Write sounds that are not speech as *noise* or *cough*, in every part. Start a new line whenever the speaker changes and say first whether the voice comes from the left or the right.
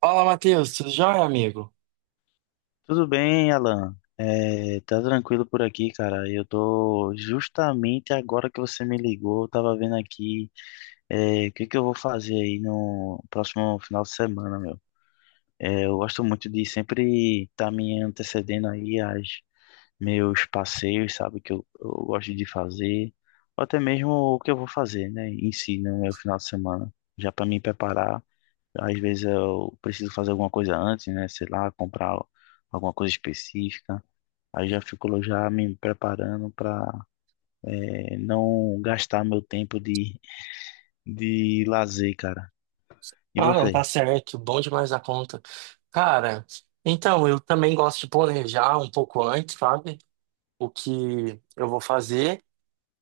right: Fala, Matheus, tudo jóia, amigo?
left: Tudo bem, Alan? Tá tranquilo por aqui, cara. Eu tô justamente agora que você me ligou, eu tava vendo aqui o que que eu vou fazer aí no próximo final de semana, meu. Eu gosto muito de sempre estar tá me antecedendo aí aos meus passeios, sabe, que eu gosto de fazer, ou até mesmo o que eu vou fazer, né, em si, no meu final de semana, já para me preparar. Às vezes eu preciso fazer alguma coisa antes, né, sei lá, comprar alguma coisa específica. Aí já fico já me preparando para não gastar meu tempo de lazer, cara. E
right: Ah, não, tá
left: você?
right: certo, bom demais a conta. Cara, então, eu também gosto de planejar um pouco antes, sabe? O que eu vou fazer,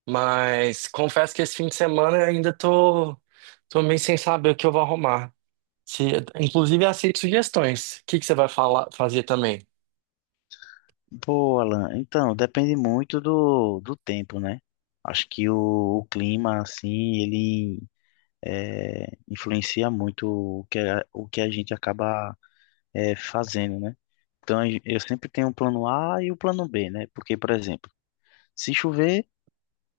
right: mas confesso que esse fim de semana eu ainda tô meio sem saber o que eu vou arrumar. Se, inclusive, aceito sugestões. O que que você vai falar, fazer também?
left: Pô, Alan, então, depende muito do tempo, né? Acho que o clima, assim, ele influencia muito o que, o que a gente acaba fazendo, né? Então, eu sempre tenho um plano A e o plano B, né? Porque, por exemplo, se chover,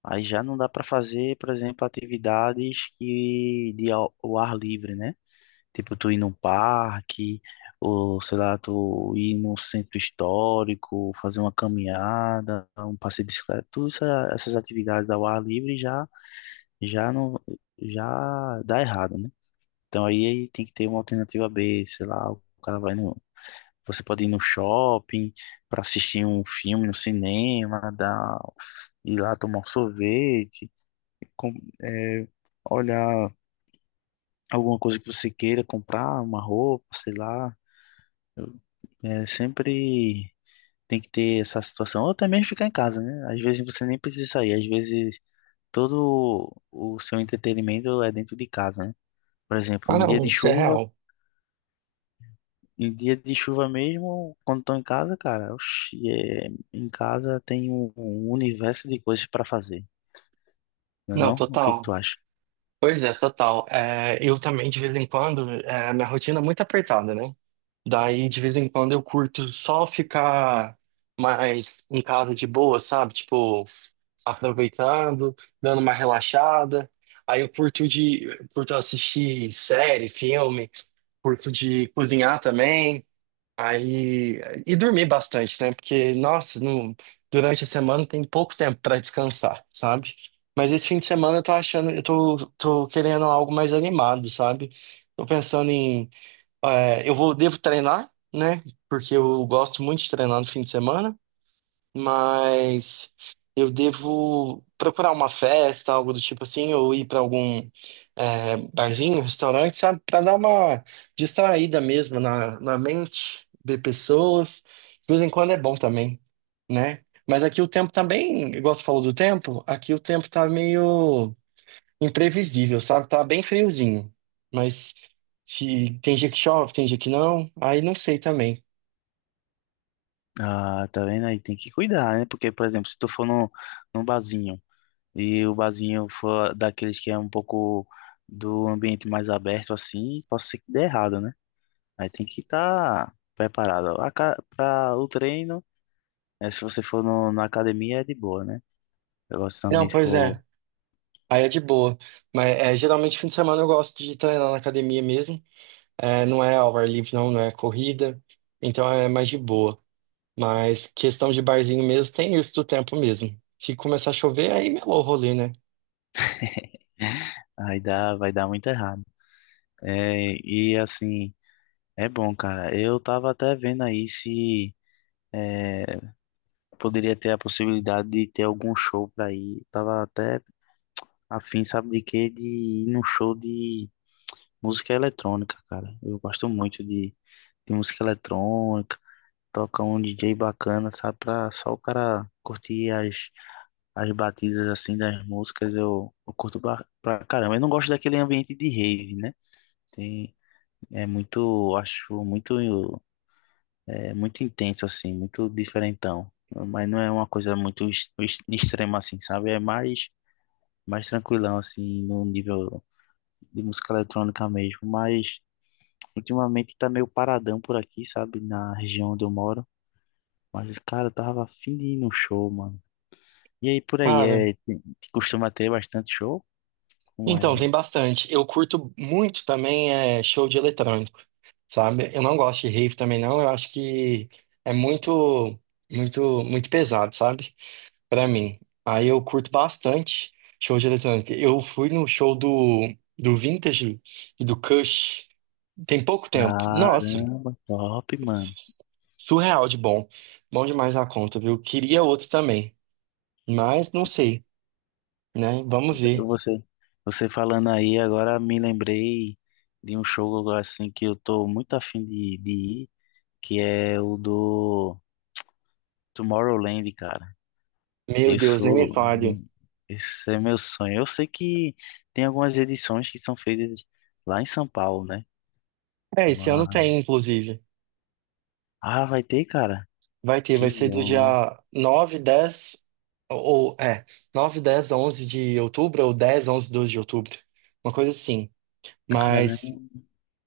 left: aí já não dá para fazer, por exemplo, atividades que de ao ar livre, né? Tipo, tu ir num parque, ou sei lá, tu ir num centro histórico, fazer uma caminhada, um passeio de bicicleta, todas essas atividades ao ar livre já já não já dá errado, né? Então aí tem que ter uma alternativa B, sei lá, o cara vai no. Você pode ir no shopping para assistir um filme no cinema, ir lá tomar um sorvete, com- é, olhar alguma coisa que você queira comprar, uma roupa, sei lá. Sempre tem que ter essa situação. Ou também ficar em casa, né? Às vezes você nem precisa sair. Às vezes todo o seu entretenimento é dentro de casa, né? Por exemplo,
right: Ah,
left: em dia
right: não,
left: de
right: isso é
left: chuva,
right: real.
left: Em dia de chuva mesmo, quando estou em casa, cara, oxi, é, em casa tem um universo de coisas para fazer, não é
right: Não,
left: não? O que que tu
right: total.
left: acha?
right: Pois é, total. É, eu também, de vez em quando, minha rotina é muito apertada, né? Daí, de vez em quando, eu curto só ficar mais em casa de boa, sabe? Tipo, aproveitando, dando uma relaxada. Aí eu curto assistir série, filme, curto de cozinhar também. Aí, e dormir bastante, né? Porque, nossa, durante a semana tem pouco tempo pra descansar, sabe? Mas esse fim de semana eu tô achando, tô querendo algo mais animado, sabe? Tô pensando em, eu vou, devo treinar, né? Porque eu gosto muito de treinar no fim de semana mas eu devo procurar uma festa, algo do tipo assim, ou ir para algum barzinho, restaurante, sabe? Pra dar uma distraída mesmo na mente, ver pessoas. De vez em quando é bom também, né? Mas aqui o tempo também bem, igual você falou do tempo, aqui o tempo tá meio imprevisível, sabe? Tá bem friozinho. Mas se tem dia que chove, tem dia que não, aí não sei também.
left: Ah, tá vendo aí? Tem que cuidar, né? Porque, por exemplo, se tu for num barzinho e o barzinho for daqueles que é um pouco do ambiente mais aberto assim, pode ser que dê errado, né? Aí tem que estar preparado. Para o treino, né, se você for no, na academia, é de boa, né? Agora,
right: Não,
left: se
right: pois
left: for,
right: é. Aí é de boa. Mas é, geralmente fim de semana eu gosto de treinar na academia mesmo. É, não é ao ar livre, não, não é corrida. Então é mais de boa. Mas questão de barzinho mesmo, tem isso do tempo mesmo. Se começar a chover, aí melou o rolê, né?
left: *laughs* aí vai dar muito errado. E assim, é bom, cara. Eu tava até vendo aí se é, poderia ter a possibilidade de ter algum show pra ir. Tava até afim, sabe de quê? De ir num show de música eletrônica, cara. Eu gosto muito de música eletrônica. Toca um DJ bacana, sabe? Pra só o cara curtir as batidas assim das músicas. Eu curto pra caramba. Eu não gosto daquele ambiente de rave, né? Tem, é muito, acho muito, é muito intenso assim, muito diferentão. Mas não é uma coisa muito extrema assim, sabe? Mais tranquilão assim, no nível de música eletrônica mesmo. Mas ultimamente tá meio paradão por aqui, sabe? Na região onde eu moro. Mas, cara, eu tava afim de ir num show, mano. E aí, por aí,
right: Cara,
left: costuma ter bastante show? Como
right: então
left: é?
right: tem bastante. Eu curto muito também show de eletrônico, sabe? Eu não gosto de rave também, não. Eu acho que é muito, muito, muito pesado, sabe? Pra mim. Aí eu curto bastante show de eletrônica. Eu fui no show do Vintage e do Kush tem pouco tempo. Nossa,
left: Caramba, top, mano.
right: s- surreal de bom. Bom demais a conta, viu? Queria outro também, mas não sei, né? Vamos ver.
left: Você, você falando aí, agora me lembrei de um show assim que eu tô muito afim de ir, que é o do Tomorrowland, cara.
right: Meu Deus, nem me
left: Isso,
right: fale.
left: esse é meu sonho. Eu sei que tem algumas edições que são feitas lá em São Paulo, né?
right: É, esse ano
left: Mano.
right: tem, inclusive.
left: Ah, vai ter, cara?
right: Vai ter, vai
left: Que
right: ser do dia
left: bom.
right: 9, 10 ou 9, 10, 11 de outubro, ou 10, 11, 12 de outubro. Uma coisa assim.
left: Caramba,
right: Mas,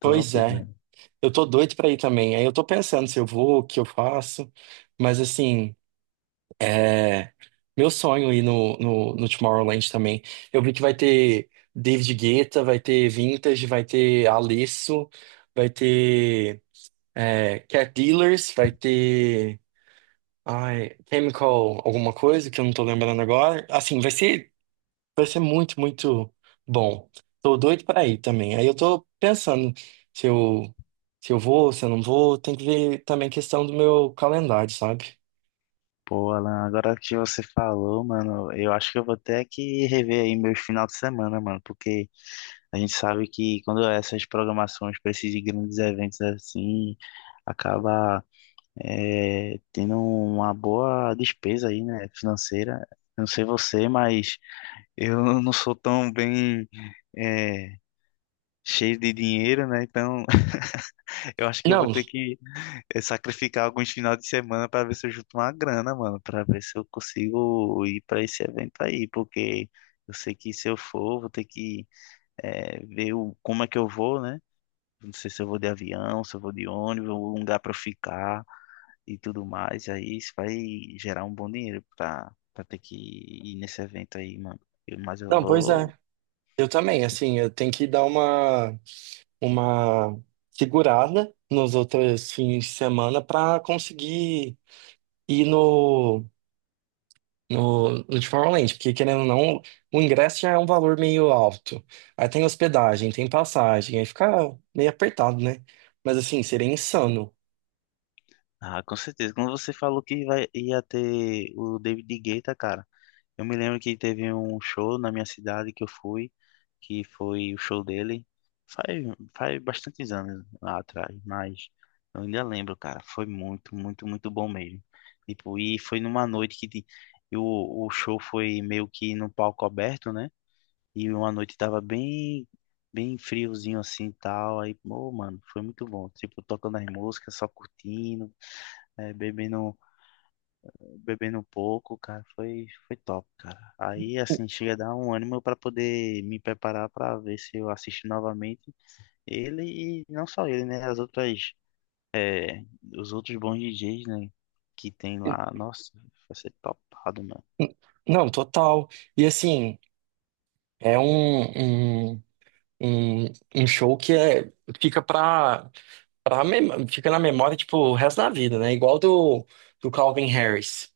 right: pois é.
left: velho.
right: Eu tô doido pra ir também. Aí eu tô pensando se eu vou, o que eu faço. Mas assim, é, meu sonho é ir no Tomorrowland também. Eu vi que vai ter David Guetta, vai ter Vintage, vai ter Alesso, vai ter Cat Dealers, vai ter ai, Chemical alguma coisa que eu não tô lembrando agora. Assim, vai ser muito, muito bom. Tô doido pra ir também. Aí eu tô pensando se eu, se eu vou, se eu não vou. Tem que ver também questão do meu calendário, sabe?
left: Pô, Alan, agora que você falou, mano, eu acho que eu vou ter que rever aí meus final de semana, mano, porque a gente sabe que quando essas programações precisam de grandes eventos assim, acaba tendo uma boa despesa aí, né, financeira. Eu não sei você, mas eu *laughs* não sou tão bem é, cheio de dinheiro, né? Então *laughs* eu acho que eu vou
right: Não,
left: ter que sacrificar alguns finais de semana para ver se eu junto uma grana, mano, para ver se eu consigo ir para esse evento aí, porque eu sei que se eu for, vou ter que ver como é que eu vou, né? Não sei se eu vou de avião, se eu vou de ônibus, um lugar para eu ficar e tudo mais. Aí isso vai gerar um bom dinheiro para ter que ir nesse evento aí, mano. Mas eu
right: não, pois é.
left: vou.
right: Eu também, assim, eu tenho que dar uma segurada nos outros fins de semana pra conseguir ir no de Tomorrowland, porque querendo ou não, o ingresso já é um valor meio alto. Aí tem hospedagem, tem passagem, aí fica meio apertado, né? Mas assim, seria insano.
left: Ah, com certeza. Quando você falou que ia ter o David Guetta, cara. Eu me lembro que teve um show na minha cidade que eu fui, que foi o show dele faz, faz bastantes anos lá atrás, mas eu ainda lembro, cara, foi muito, muito, muito bom mesmo. Tipo, e foi numa noite e o, o show foi meio que num palco aberto, né? E uma noite tava bem friozinho assim e tal. Aí, pô, mano, foi muito bom. Tipo, tocando as músicas, só curtindo, eh, bebendo bebendo um pouco, cara, foi top, cara. Aí, assim, chega a dar um ânimo pra poder me preparar pra ver se eu assisto novamente ele e não só ele, né? É, os outros bons DJs, né? Que tem lá. Nossa, vai ser topado, mano.
right: Não, total. E assim, é um, um, um, um show que fica pra fica na memória, tipo, o resto da vida, né? Igual do Calvin Harris.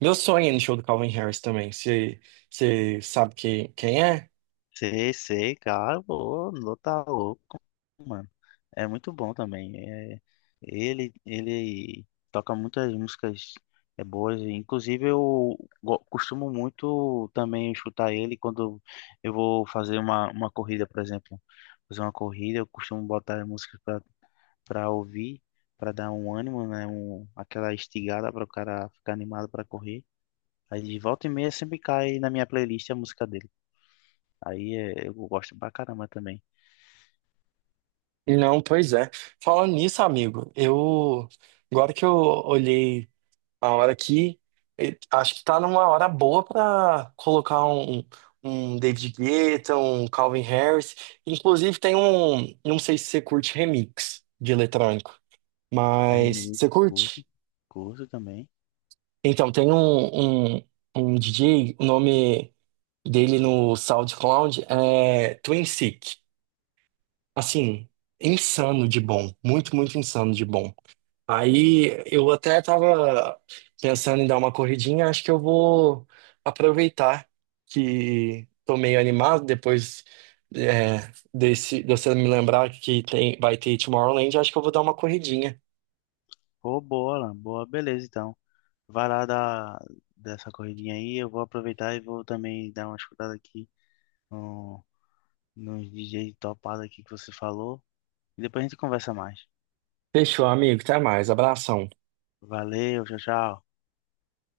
right: Meu sonho é ir no show do Calvin Harris também. Você sabe que, quem é?
left: Sei, sei, cara, pô, não tá louco, mano. É muito bom também. É, ele toca muitas músicas boas. Inclusive, costumo muito também escutar ele quando eu vou fazer uma corrida, por exemplo. Fazer uma corrida, eu costumo botar músicas pra ouvir, pra dar um ânimo, né? Um, aquela estigada para o cara ficar animado pra correr. Aí de volta e meia sempre cai na minha playlist a música dele. Eu gosto pra caramba também.
right: Não, pois é. Falando nisso, amigo, eu agora que eu olhei a hora aqui, acho que tá numa hora boa pra colocar um, um David Guetta, um Calvin Harris. Inclusive tem um, não sei se você curte remix de eletrônico, mas
left: Hermeneuta,
right: você curte?
left: curto também.
right: Então, tem um DJ, o nome dele no SoundCloud é Twin Sick. Assim, insano de bom, muito, muito insano de bom. Aí eu até tava pensando em dar uma corridinha, acho que eu vou aproveitar que tô meio animado depois é, desse, de você me lembrar que vai ter Tomorrowland, acho que eu vou dar uma corridinha.
left: Pô, boa, Alan, boa, beleza então. Vai lá dar dessa corridinha aí, eu vou aproveitar e vou também dar uma escutada aqui no, nos DJ topado aqui que você falou. E depois a gente conversa mais.
right: Fechou, amigo. Até mais. Abração.
left: Valeu, tchau, tchau.